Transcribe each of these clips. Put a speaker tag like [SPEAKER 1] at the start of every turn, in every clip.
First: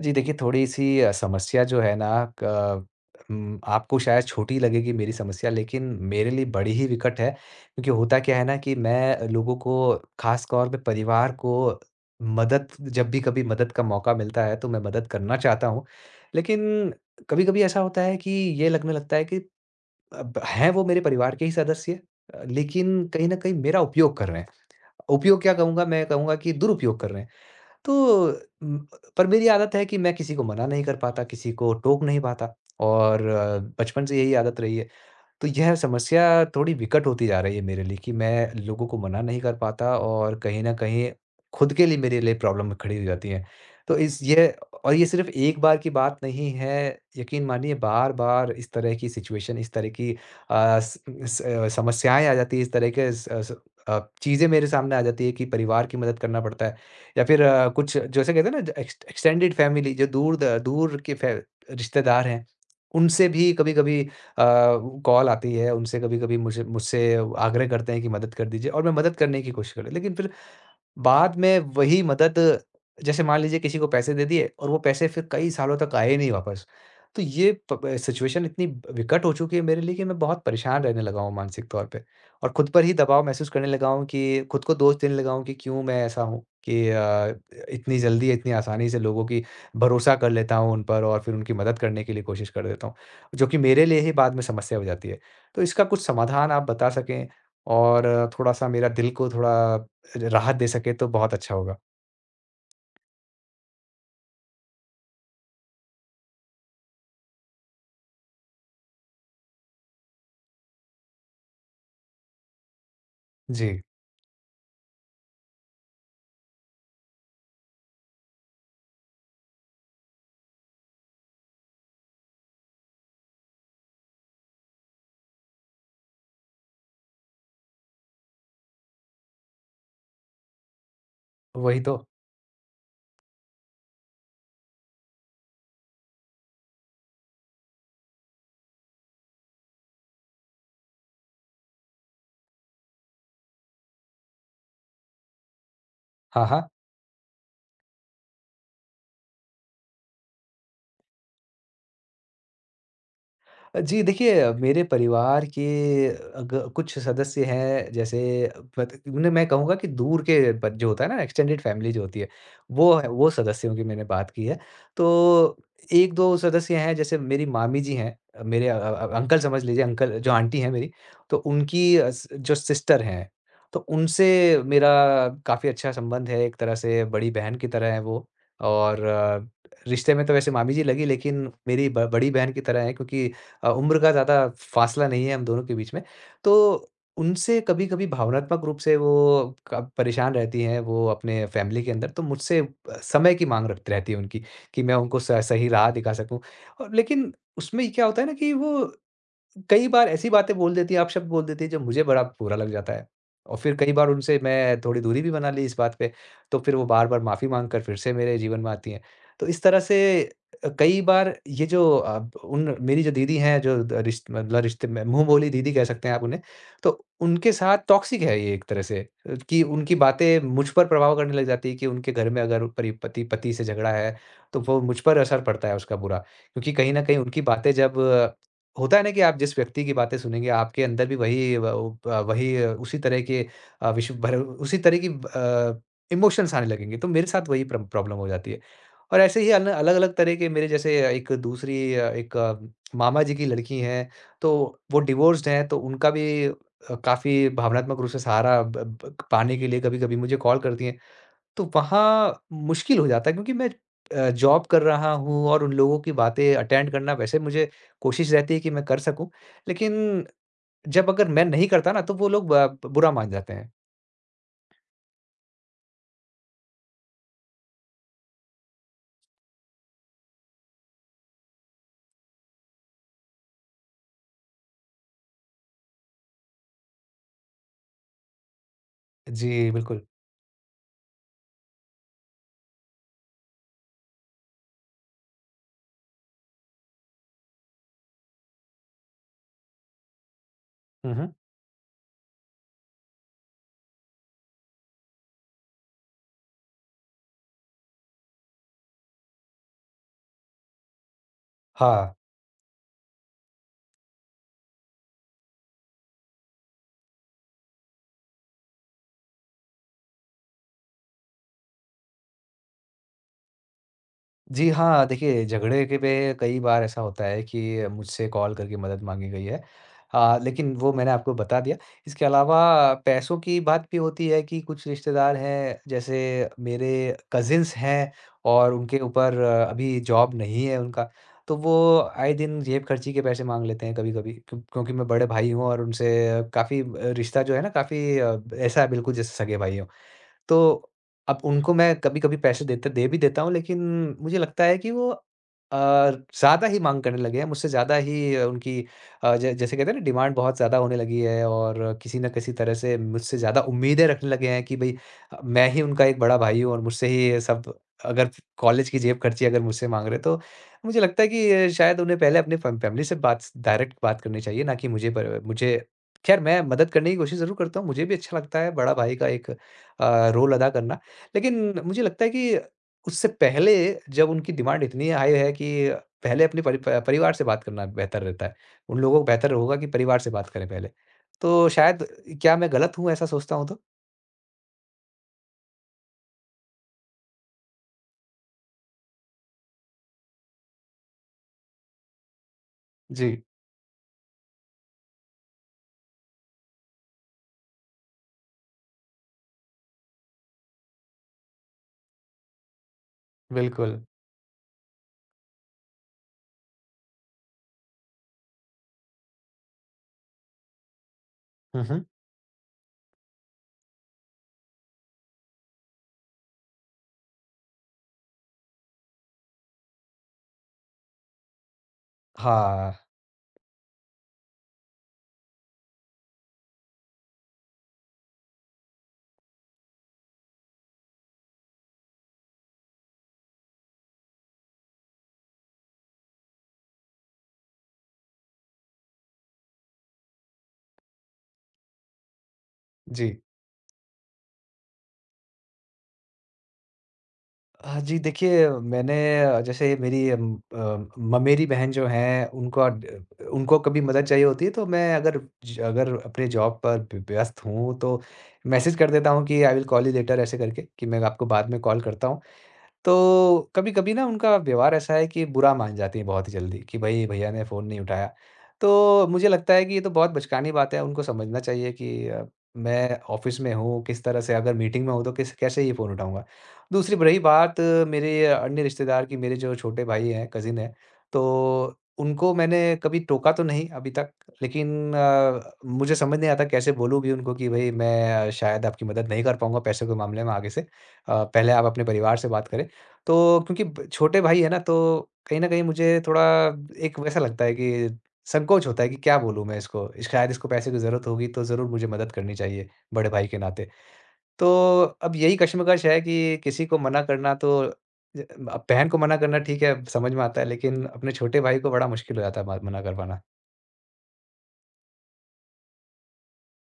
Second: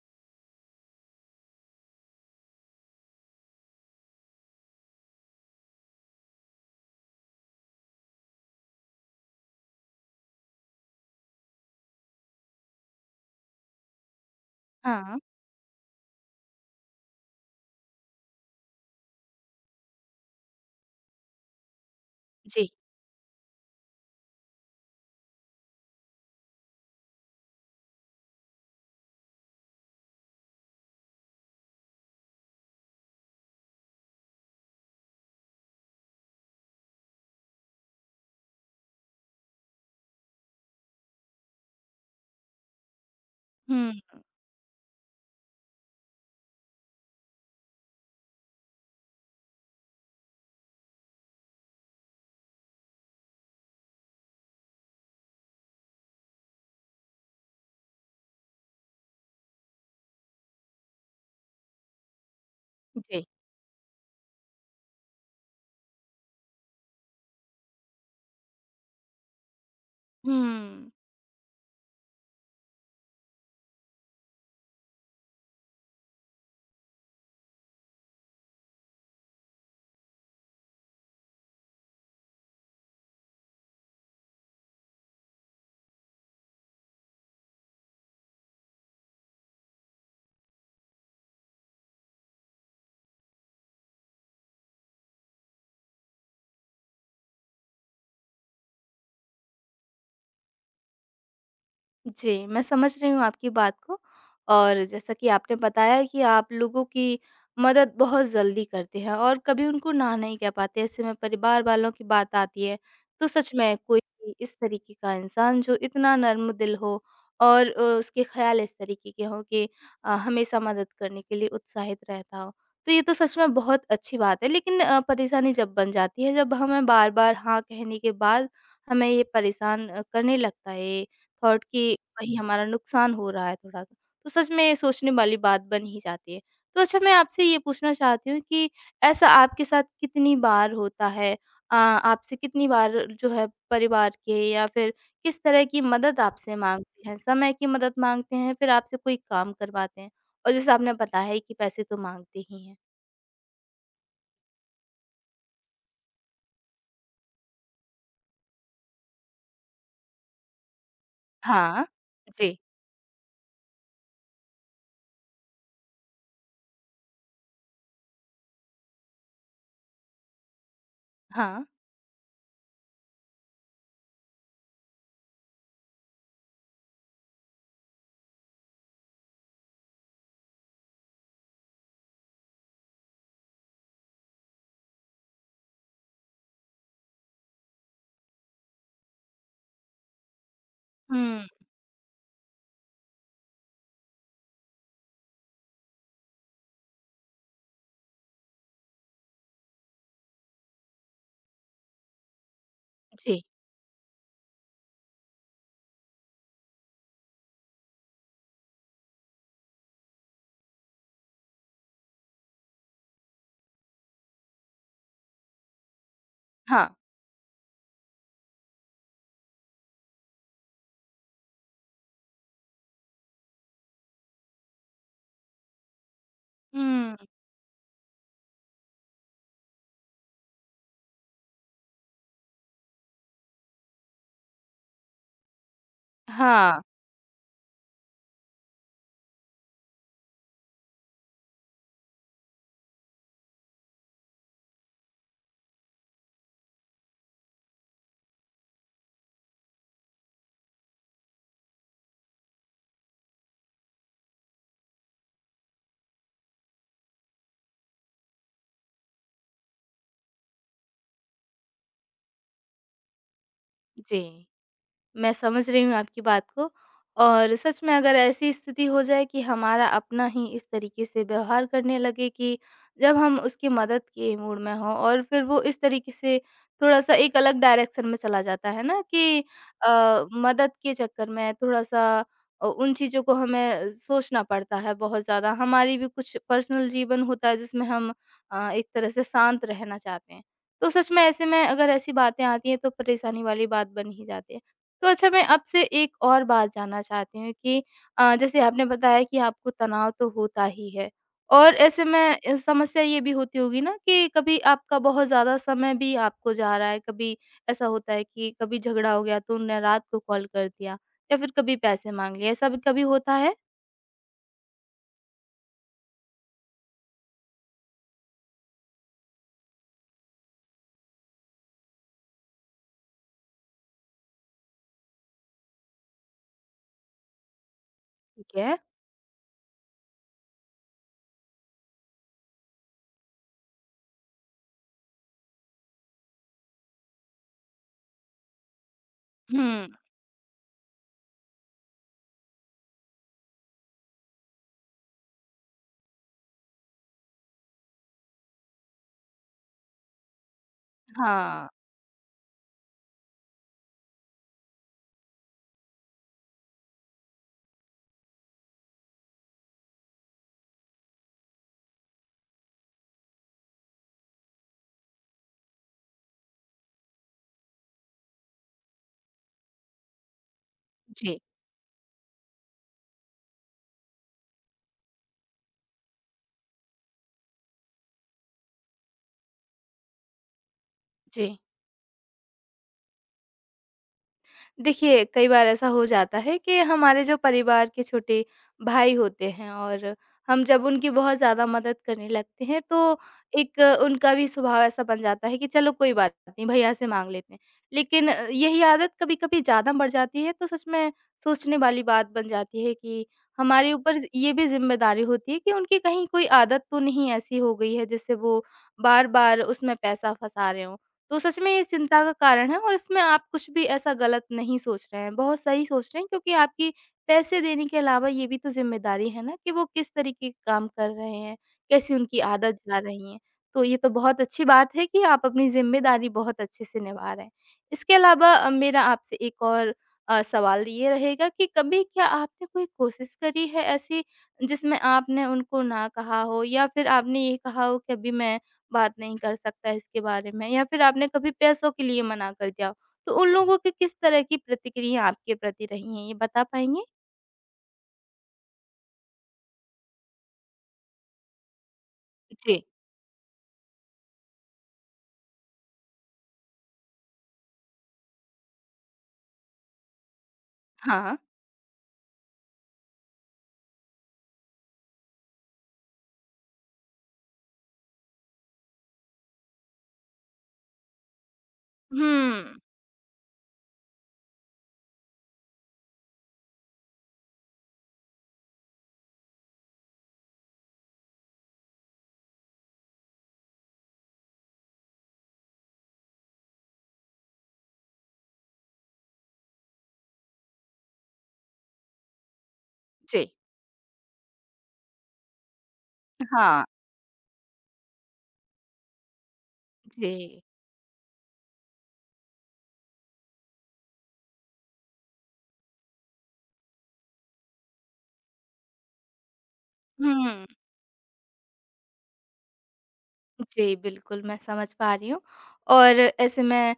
[SPEAKER 1] जी देखिए, थोड़ी-सी समस्या जो है ना। क आपको शायद छोटी लगेगी मेरी समस्या, लेकिन मेरे लिए बड़ी ही विकट है। क्योंकि होता क्या है ना कि मैं लोगों को ख़ास तौर पे परिवार को मदद जब भी कभी मदद का मौका मिलता है तो मैं मदद
[SPEAKER 2] हाँ।
[SPEAKER 1] करना चाहता हूँ। लेकिन कभी-कभी ऐसा होता है कि ये लगने लगता है कि अब हैं वो मेरे परिवार के ही सदस्य,
[SPEAKER 2] जी।
[SPEAKER 1] लेकिन कहीं न कहीं मेरा उपयोग कर रहे हैं। उपयोग क्या कहूँगा, मैं कहूँगा कि दुरुपयोग कर रहे हैं। तो उम, पर मेरी आदत है कि मैं किसी को मना नहीं कर पाता, किसी को टोक नहीं पाता, और बचपन से यही आदत रही है। तो यह समस्या थोड़ी विकट होती जा रही है मेरे लिए, कि मैं लोगों को मना नहीं कर पाता, और कहीं न कहीं खुद के लिए मेरे लिए प्रॉब्लम खड़ी हो जाती है।
[SPEAKER 2] हुँ,
[SPEAKER 1] तो इस ये और ये सिर्फ़ एक बार की बात नहीं है, यकीन मानिए बार-बार इस तरह की सिचुएशन, इस तरह की अ, स स अ, समस्याएँ आ जाती हैं, इस तरह के स स अ, चीज़ें मेरे सामने आ जाती हैं कि परिवार की मदद करना पड़ता है, या फिर कुछ जैसे कहते हैं ना एक्सटेंडेड फैमिली जो दूर द दूर के फै रिश्तेदार हैं,
[SPEAKER 2] जी।
[SPEAKER 1] उनसे भी कभी-कभी अ, कॉल आती है, उनसे कभी-कभी मुझे मुझसे आग्रह करते हैं कि मदद कर दीजिए, और मैं मदद करने की कोशिश कर लेकिन फिर
[SPEAKER 2] हुँ।
[SPEAKER 1] बाद में वही मदद, जैसे मान लीजिए किसी को पैसे दे दिए और वो पैसे फिर कई सालों तक आए ही नहीं वापस। तो ये प सिचुएशन इतनी विकट हो चुकी है मेरे लिए कि मैं बहुत परेशान रहने लगा हूँ मानसिक तौर पे, और खुद पर ही दबाव महसूस करने लगा हूँ, कि खुद को दोष देने लगा हूँ, कि क्यों मैं ऐसा हूँ कि इतनी जल्दी, इतनी आसानी से लोगों की भरोसा कर लेता हूँ उन पर, और फिर उनकी मदद करने के लिए कोशिश कर देता हूँ, जो कि मेरे लिए ही बाद में समस्या हो जाती है। तो इसका कुछ समाधान आप बता सकें और थोड़ा-सा मेरा दिल को थोड़ा राहत दे सके तो बहुत अच्छा होगा।
[SPEAKER 2] जी, मैं समझ रही हूँ आपकी बात को और जैसा कि आपने बताया कि आप लोगों की मदद बहुत जल्दी करते हैं और कभी उनको ना नहीं कह पाते। ऐसे में परिवार वालों की बात आती है, तो सच में
[SPEAKER 1] जी,
[SPEAKER 2] कोई भी इस तरीके का इंसान जो इतना नर्म दिल हो और उसके ख़्याल इस तरीके के हों कि हमेशा मदद करने के लिए उत्साहित रहता हो। तो ये तो सच में बहुत अच्छी बात है, लेकिन परेशानी जब बन जाती है, जब हमें बार-बार हाँ कहने के बाद हमें ये परेशान करने लगता है थॉट
[SPEAKER 1] वही
[SPEAKER 2] कि
[SPEAKER 1] तो।
[SPEAKER 2] वही हमारा नुकसान हो रहा है थोड़ा-सा, तो सच में सोचने वाली बात बन ही जाती है। तो अच्छा मैं आपसे ये पूछना चाहती हूँ कि ऐसा आपके साथ कितनी बार होता है? आपसे कितनी बार जो है परिवार के या फिर किस तरह की मदद
[SPEAKER 1] हाँ,
[SPEAKER 2] आपसे
[SPEAKER 1] हाँ।
[SPEAKER 2] माँगते हैं? समय की मदद माँगते हैं, फिर आपसे कोई काम करवाते हैं? और जैसे आपने बताया है कि पैसे तो माँगते ही हैं।
[SPEAKER 1] जी, देखिए मेरे परिवार के अग कुछ सदस्य हैं, जैसे पत उन्हें मैं कहूँगा कि दूर के, ब जो होता है ना एक्सटेंडेड
[SPEAKER 2] हाँ।
[SPEAKER 1] फ़ैमिली जो होती है,
[SPEAKER 2] जी।
[SPEAKER 1] वो सदस्यों की मैंने बात की है। तो 1-2 सदस्य हैं, जैसे मेरी मामी जी हैं, मेरे अंकल, समझ लीजिए अंकल जो आंटी हैं मेरी, तो
[SPEAKER 2] हाँ।
[SPEAKER 1] उनकी अ, स जो सिस्टर हैं, तो उनसे मेरा काफ़ी अच्छा संबंध है, एक तरह से बड़ी बहन की तरह हैं वो। और रिश्ते में तो वैसे मामी जी लगी, लेकिन मेरी ब बड़ी बहन की तरह हैं, क्योंकि उम्र का ज़्यादा फासला नहीं है हम दोनों के बीच में। तो उनसे कभी-कभी भावनात्मक रूप से वो क परेशान रहती हैं, वो अपने
[SPEAKER 2] हुँ।
[SPEAKER 1] फ़ैमिली के अंदर, तो मुझसे समय की माँग रख रहती है उनकी, कि मैं उनको स सही राह दिखा सकूँ। और लेकिन उसमें क्या होता है ना कि वो कई बार ऐसी बातें बोल देती हैं, आप शब्द बोल देती हैं, जो मुझे बड़ा बुरा लग जाता है।
[SPEAKER 2] जी।
[SPEAKER 1] और फिर कई बार उनसे मैं थोड़ी दूरी भी बना ली इस बात पे, तो फिर वो बार-बार माफ़ी माँग कर फिर से मेरे जीवन में आती हैं। तो इस तरह से कई बार, ये जो अब उन मेरी जो दीदी हैं, जो द रिश मतलब रिश्ते में मुँह बोली दीदी कह सकते हैं आप उन्हें,
[SPEAKER 2] हाँ।
[SPEAKER 1] तो उनके साथ टॉक्सिक है ये एक तरह से, कि उनकी बातें मुझ पर प्रभाव करने लग जाती है, कि उनके घर में अगर परि पति पति से झगड़ा है, तो वो मुझ पर असर पड़ता है उसका बुरा। क्योंकि कहीं न
[SPEAKER 2] हुँ।
[SPEAKER 1] कहीं उनकी बातें, जब होता है ना कि आप जिस व्यक्ति की बातें सुनेंगे, आपके अंदर भी वही वही उसी तरह के विश्व भर उसी तरह की इमोशंस आने
[SPEAKER 2] हाँ।
[SPEAKER 1] लगेंगे, तो मेरे साथ वही प्रॉब्लम हो जाती है। और ऐसे ही, अन अलग-अलग तरह के मेरे, जैसे एक दूसरी मामा जी की लड़की हैं, तो वो डिवोर्स्ड हैं, तो उनका भी काफ़ी भावनात्मक रूप से सहारा ब ब पाने के लिए कभी-कभी मुझे कॉल करती हैं। तो वहाँ मुश्किल हो जाता है क्योंकि मैं जॉब कर रहा हूँ, और उन लोगों की बातें अटेंड करना, वैसे मुझे कोशिश रहती है कि मैं कर सकूँ। लेकिन जब अगर मैं नहीं करता ना तो वो लोग ब बुरा मान जाते हैं।
[SPEAKER 2] जी। मैं समझ रही हूँ आपकी बात को और सच में अगर ऐसी स्थिति हो जाए कि हमारा अपना ही इस तरीके से व्यवहार करने लगे कि जब हम उसकी मदद के मूड में हों और फिर वो इस तरीके से थोड़ा-सा एक अलग डायरेक्शन में चला जाता है ना कि
[SPEAKER 1] जी, बिल्कुल।
[SPEAKER 2] मदद के चक्कर में थोड़ा-सा उन चीज़ों को हमें सोचना पड़ता है बहुत ज़्यादा। हमारी भी कुछ पर्सनल जीवन होता है जिसमें हम एक तरह से शांत रहना चाहते हैं। तो सच
[SPEAKER 1] हुँ,
[SPEAKER 2] में
[SPEAKER 1] हुँ।
[SPEAKER 2] ऐसे में अगर ऐसी बातें आती हैं तो परेशानी वाली बात बन ही जाती है। तो अच्छा मैं आपसे एक और बात जानना चाहती हूँ कि जैसे आपने बताया कि आपको तनाव तो होता ही है और ऐसे
[SPEAKER 1] हाँ।
[SPEAKER 2] में समस्या ये भी होती होगी ना कि कभी आपका बहुत ज़्यादा समय भी आपको जा रहा है, कभी ऐसा होता है कि कभी झगड़ा हो गया तो उनने रात को कॉल कर दिया या फिर कभी पैसे माँग लिए, ऐसा भी कभी होता है?
[SPEAKER 1] जी हाँ, देखिए झगड़े के पे कई बार ऐसा होता है कि मुझसे कॉल करके मदद माँगी गई है। लेकिन वो मैंने आपको बता दिया। इसके अलावा पैसों की बात भी होती है, कि कुछ रिश्तेदार हैं, जैसे मेरे कज़िन्स हैं,
[SPEAKER 2] ठीक
[SPEAKER 1] और
[SPEAKER 2] है।
[SPEAKER 1] उनके ऊपर अभी जॉब नहीं है उनका, तो वो आए दिन जेब-खर्ची के पैसे माँग लेते हैं कभी-कभी, क्योंकि मैं बड़े भाई हूँ और उनसे काफ़ी रिश्ता जो है ना, काफ़ी ऐसा है बिल्कुल जैसे सगे भाई हों।
[SPEAKER 2] हुँ,
[SPEAKER 1] तो अब उनको मैं कभी-कभी पैसे देता दे भी देता हूँ, लेकिन मुझे लगता है कि वो अ, ज़्यादा ही माँग करने लगे हैं, मुझसे ज़्यादा ही, उनकी अ, ज जैसे कहते हैं ना डिमांड बहुत ज़्यादा होने लगी है,
[SPEAKER 2] हाँ।
[SPEAKER 1] और किसी न किसी तरह से मुझसे ज़्यादा उम्मीदें रखने लगे हैं कि भई, मैं ही उनका एक बड़ा भाई हूँ और मुझसे ही ये सब। अगर कॉलेज की जेब खर्ची अगर मुझसे माँग रहे हैं, तो मुझे लगता है कि शायद उन्हें पहले अपने फ़ैमिली से बात डायरेक्ट बात करनी चाहिए, ना कि मुझे, पर मुझे खैर, मैं मदद करने की कोशिश ज़रूर करता हूँ, मुझे भी अच्छा लगता है बड़ा भाई का एक रोल अदा करना।
[SPEAKER 2] जी,
[SPEAKER 1] लेकिन मुझे लगता है कि उससे पहले, जब उनकी डिमांड इतनी हाई है, कि पहले अपने परिवार से बात करना बेहतर रहता है। उन लोगों को बेहतर होगा कि परिवार से बात करें पहले।
[SPEAKER 2] जी।
[SPEAKER 1] तो शायद, क्या मैं गलत हूँ ऐसा सोचता हूँ तो?
[SPEAKER 2] देखिए, कई बार ऐसा हो जाता है कि हमारे जो परिवार के छोटे भाई होते हैं और हम जब उनकी बहुत ज़्यादा मदद करने लगते हैं, तो
[SPEAKER 1] जी,
[SPEAKER 2] एक उनका भी स्वभाव ऐसा बन जाता है कि चलो कोई बात नहीं, भैया से माँग लेते हैं। लेकिन यही आदत कभी-कभी ज़्यादा बढ़ जाती है, तो सच में सोचने वाली बात बन जाती है कि हमारे
[SPEAKER 1] बिल्कुल।
[SPEAKER 2] ऊपर ज़ ये भी ज़िम्मेदारी होती है कि उनकी कहीं कोई आदत तो नहीं ऐसी हो गई है, जिससे वो बार-बार उसमें पैसा फँसा रहे हों। तो सच में ये
[SPEAKER 1] हुँ, हुँ।
[SPEAKER 2] चिंता का कारण है और इसमें आप कुछ भी ऐसा गलत नहीं सोच रहे हैं, बहुत सही सोच रहे हैं क्योंकि आपकी पैसे देने के अलावा ये भी तो ज़िम्मेदारी है ना कि वो किस तरीके के काम कर रहे हैं, कैसी उनकी आदत
[SPEAKER 1] हाँ,
[SPEAKER 2] जा रही है। तो ये तो बहुत अच्छी बात है कि आप अपनी ज़िम्मेदारी बहुत अच्छे से निभा रहे हैं। इसके अलावा मेरा आपसे एक और सवाल ये रहेगा कि कभी क्या आपने कोई कोशिश करी है ऐसी जिसमें आपने उनको ना कहा हो या फिर आपने ये कहा हो कि अभी मैं बात नहीं कर सकता इसके बारे में या फिर आपने कभी पैसों के लिए मना कर दिया हो,
[SPEAKER 1] जी।
[SPEAKER 2] तो उन लोगों की किस तरह की प्रतिक्रिया आपके प्रति रही हैं, ये बता पाएँगे?
[SPEAKER 1] हाँ जी, देखिए मैंने जैसे मेरी म मेरी बहन जो हैं
[SPEAKER 2] जी।
[SPEAKER 1] उनका ड उनको कभी मदद चाहिए होती है तो मैं, अगर ज अगर अपने जॉब पर व्यस्त हूँ तो मैसेज कर देता हूँ कि I will call you later, ऐसे करके कि मैं
[SPEAKER 2] हाँ।
[SPEAKER 1] आपको बाद में कॉल करता हूँ। तो कभी-कभी ना उनका व्यवहार ऐसा है कि बुरा मान जाती हैं बहुत ही जल्दी, कि भई भैया ने फ़ोन नहीं उठाया। तो मुझे लगता है कि ये तो बहुत बचकानी बात है, उनको समझना चाहिए कि
[SPEAKER 2] हुँ।
[SPEAKER 1] मैं ऑफ़िस में हूँ, किस तरह से अगर मीटिंग में हूँ तो किस कैसे ये फ़ोन उठाऊँगा। दूसरी रही बात मेरे अन्य रिश्तेदार की, मेरे जो छोटे भाई हैं, कज़िन हैं, तो उनको मैंने कभी टोका तो नहीं अभी तक, लेकिन मुझे समझ नहीं आता कैसे बोलूँ भी उनको कि भई, मैं शायद आपकी मदद नहीं कर पाऊँगा पैसे के मामले में आगे से। पहले आप अपने परिवार से बात करें।
[SPEAKER 2] जी।
[SPEAKER 1] तो क्योंकि ब छोटे भाई है ना, तो कहीं न कहीं मुझे थोड़ा
[SPEAKER 2] हाँ।
[SPEAKER 1] एक वैसा लगता है कि संकोच होता है कि क्या बोलूँ मैं इसको? शायद
[SPEAKER 2] जी।
[SPEAKER 1] इसको पैसे की ज़रूरत होगी, तो ज़रूर मुझे मदद करनी चाहिए, बड़े भाई के नाते। तो अब यही कश्मकश है कि किसी को मना करना तो, ज अब बहन को मना करना ठीक है, समझ में आता
[SPEAKER 2] हुँ।
[SPEAKER 1] है, लेकिन अपने छोटे भाई को बड़ा मुश्किल हो जाता है म मना कर पाना।
[SPEAKER 2] जी, बिल्कुल, मैं समझ पा रही हूँ और ऐसे में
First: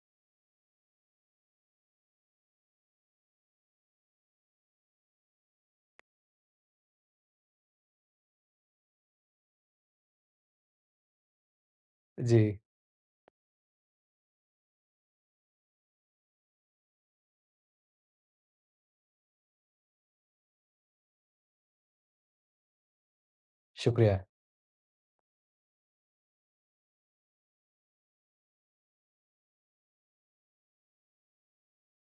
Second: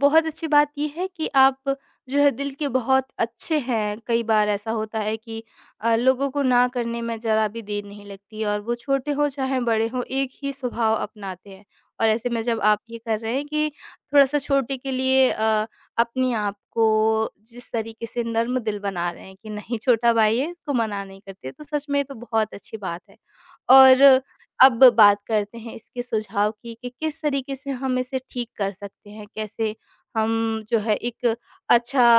[SPEAKER 2] बहुत अच्छी बात ये है कि आप जो है दिल के बहुत अच्छे हैं। कई बार ऐसा होता है कि लोगों को ना करने में ज़रा भी देर नहीं लगती और वो छोटे हों चाहे बड़े हों, एक ही स्वभाव अपनाते हैं। और ऐसे में जब
[SPEAKER 1] जी,
[SPEAKER 2] आप ये कर रहे हैं कि थोड़ा-सा छोटे के लिए अपने आप को जिस तरीके से नर्म दिल बना रहे हैं कि नहीं छोटा भाई है, इसको मना नहीं करते, तो सच में ये तो बहुत अच्छी बात है। और
[SPEAKER 1] शुक्रिया।
[SPEAKER 2] अब बात करते हैं इसके सुझाव की कि किस तरीके से हम इसे ठीक कर सकते हैं, कैसे हम जो है एक अच्छा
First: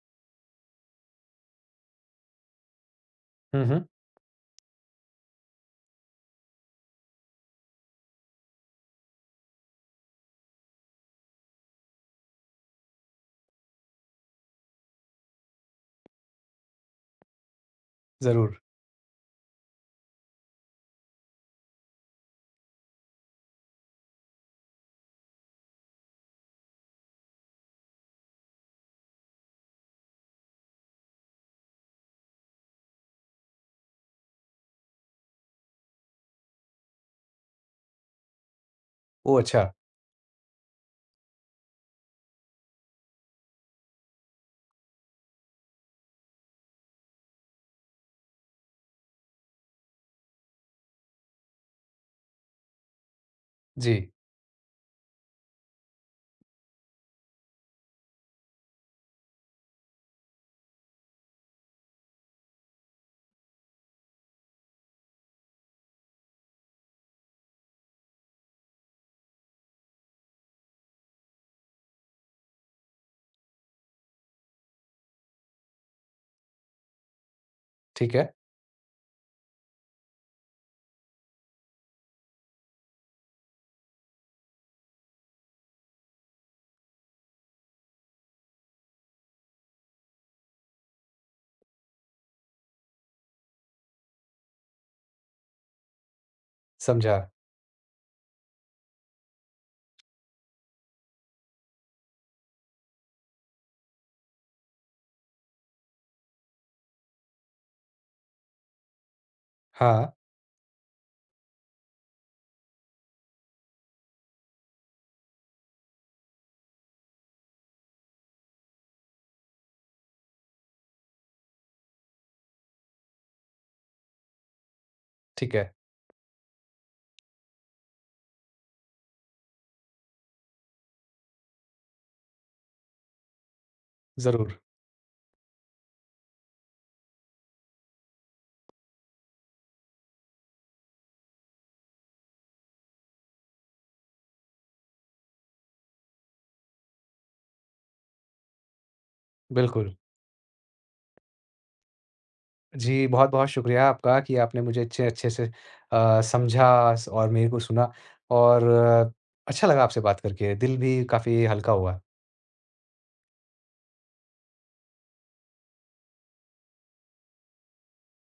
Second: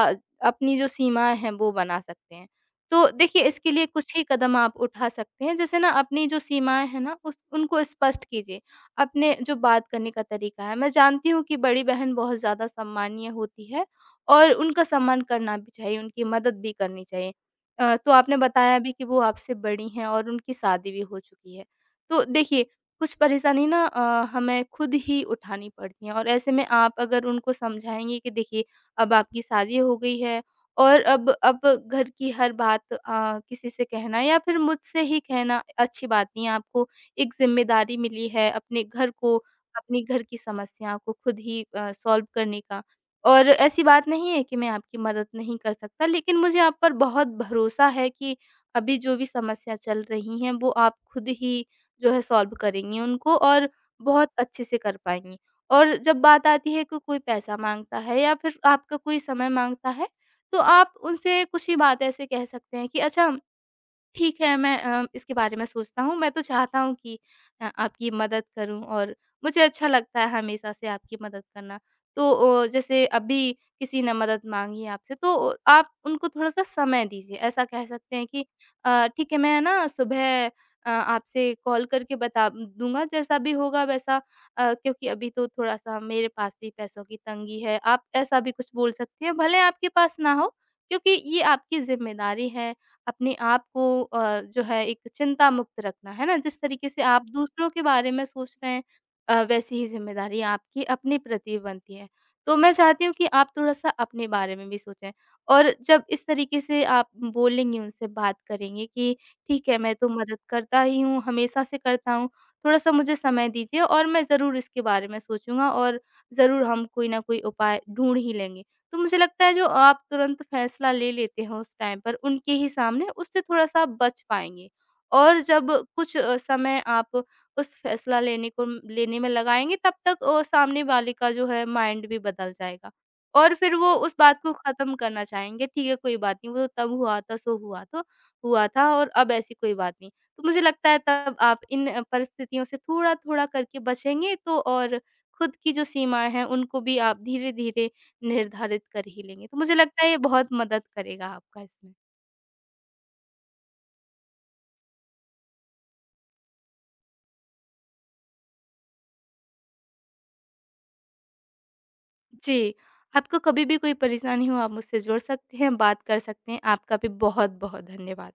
[SPEAKER 2] अपनी जो सीमाएँ हैं वो बना सकते हैं। तो देखिए
[SPEAKER 1] हुँ,
[SPEAKER 2] इसके
[SPEAKER 1] हुँ,
[SPEAKER 2] लिए कुछ ही कदम आप उठा सकते हैं, जैसे ना अपनी जो सीमाएँ हैं ना उस उनको स्पष्ट कीजिए, अपने जो बात करने का तरीका है। मैं जानती हूँ कि बड़ी बहन बहुत ज़्यादा सम्मानीय होती है और उनका सम्मान करना भी चाहिए, उनकी मदद भी करनी चाहिए। तो आपने
[SPEAKER 1] ज़रूर।
[SPEAKER 2] बताया भी कि वो आपसे बड़ी हैं और उनकी शादी भी हो चुकी है। तो देखिए, कुछ परेशानी ना हमें खुद ही उठानी पड़ती हैं और ऐसे में आप अगर उनको समझाएँगे कि देखिए, अब आपकी शादी हो गई है और अब घर की हर बात किसी से कहना या फिर मुझसे ही कहना अच्छी बात नहीं है। आपको एक ज़िम्मेदारी मिली है अपने घर को,
[SPEAKER 1] ओह! अच्छा।
[SPEAKER 2] अपने घर की समस्या को खुद ही सॉल्व करने का और ऐसी बात नहीं है कि मैं आपकी मदद नहीं कर सकता, लेकिन मुझे आप पर बहुत भरोसा है कि अभी जो भी समस्या चल रही हैं, वो आप खुद ही जो है सॉल्व करेंगी उनको और
[SPEAKER 1] जी,
[SPEAKER 2] बहुत अच्छे से कर पाएँगी। और जब बात आती है कि कोई पैसा माँगता है या फिर आपका कोई समय माँगता है, तो आप उनसे कुछ ही बात ऐसे कह सकते हैं कि अच्छा ठीक है, मैं इसके बारे में सोचता हूँ। मैं तो चाहता हूँ कि आपकी मदद करूँ और मुझे अच्छा लगता है हमेशा से आपकी मदद करना। तो जैसे अभी किसी ने मदद माँगी आपसे तो आप उनको थोड़ा-सा समय दीजिए। ऐसा कह सकते
[SPEAKER 1] ठीक
[SPEAKER 2] हैं
[SPEAKER 1] है,
[SPEAKER 2] कि ठीक है मैं ना सुबह आपसे कॉल करके बता दूँगा जैसा भी होगा वैसा क्योंकि अभी तो थोड़ा-सा मेरे पास भी पैसों की तंगी है। आप ऐसा भी कुछ बोल सकती हैं, भले आपके पास ना हो क्योंकि ये आपकी ज़िम्मेदारी है अपने आप को जो है एक चिंता मुक्त रखना, है ना? जिस तरीके से
[SPEAKER 1] समझा।
[SPEAKER 2] आप दूसरों के बारे में सोच रहे हैं वैसी ही ज़िम्मेदारी आपकी अपने प्रति बनती है। तो मैं चाहती हूँ कि आप थोड़ा-सा अपने बारे में भी सोचें और जब इस तरीके से आप बोलेंगी उनसे बात करेंगी कि ठीक है, मैं
[SPEAKER 1] हाँ,
[SPEAKER 2] तो मदद करता ही हूँ, हमेशा से करता हूँ, थोड़ा-सा मुझे समय दीजिए और मैं ज़रूर इसके बारे में सोचूँगा और ज़रूर हम कोई ना कोई उपाय ढूँढ ही लेंगे। तो मुझे लगता है जो आप तुरंत फैसला ले लेते हो उस टाइम पर उनके ही सामने, उससे थोड़ा-सा बच पाएँगे। और
[SPEAKER 1] ठीक
[SPEAKER 2] जब
[SPEAKER 1] है,
[SPEAKER 2] कुछ समय आप उस फैसला लेने को लेने में लगाएँगे तब तक सामने वाले का जो है माइंड भी बदल जाएगा। और फिर वो उस बात को
[SPEAKER 1] ज़रूर,
[SPEAKER 2] ख़त्म करना चाहेंगे, ठीक है कोई बात नहीं वो तब हुआ था सो हुआ तो हुआ था और अब ऐसी कोई बात नहीं। तो मुझे लगता है तब आप इन परिस्थितियों से थोड़ा-थोड़ा करके बचेंगे तो और खुद की जो सीमाएँ हैं उनको भी आप धीरे-धीरे निर्धारित कर ही लेंगे। तो मुझे
[SPEAKER 1] बिल्कुल।
[SPEAKER 2] लगता है ये बहुत मदद करेगा आपका इसमें।
[SPEAKER 1] जी, बहुत-बहुत शुक्रिया आपका, कि आपने मुझे इतने अच्छे से समझा स और मेरे को सुना, और अच्छा लगा आपसे बात करके, दिल भी काफ़ी हल्का हुआ।
[SPEAKER 2] जी, आपको कभी भी कोई परेशानी हो आप मुझसे जुड़ सकते हैं, बात कर सकते हैं। आपका भी बहुत-बहुत धन्यवाद।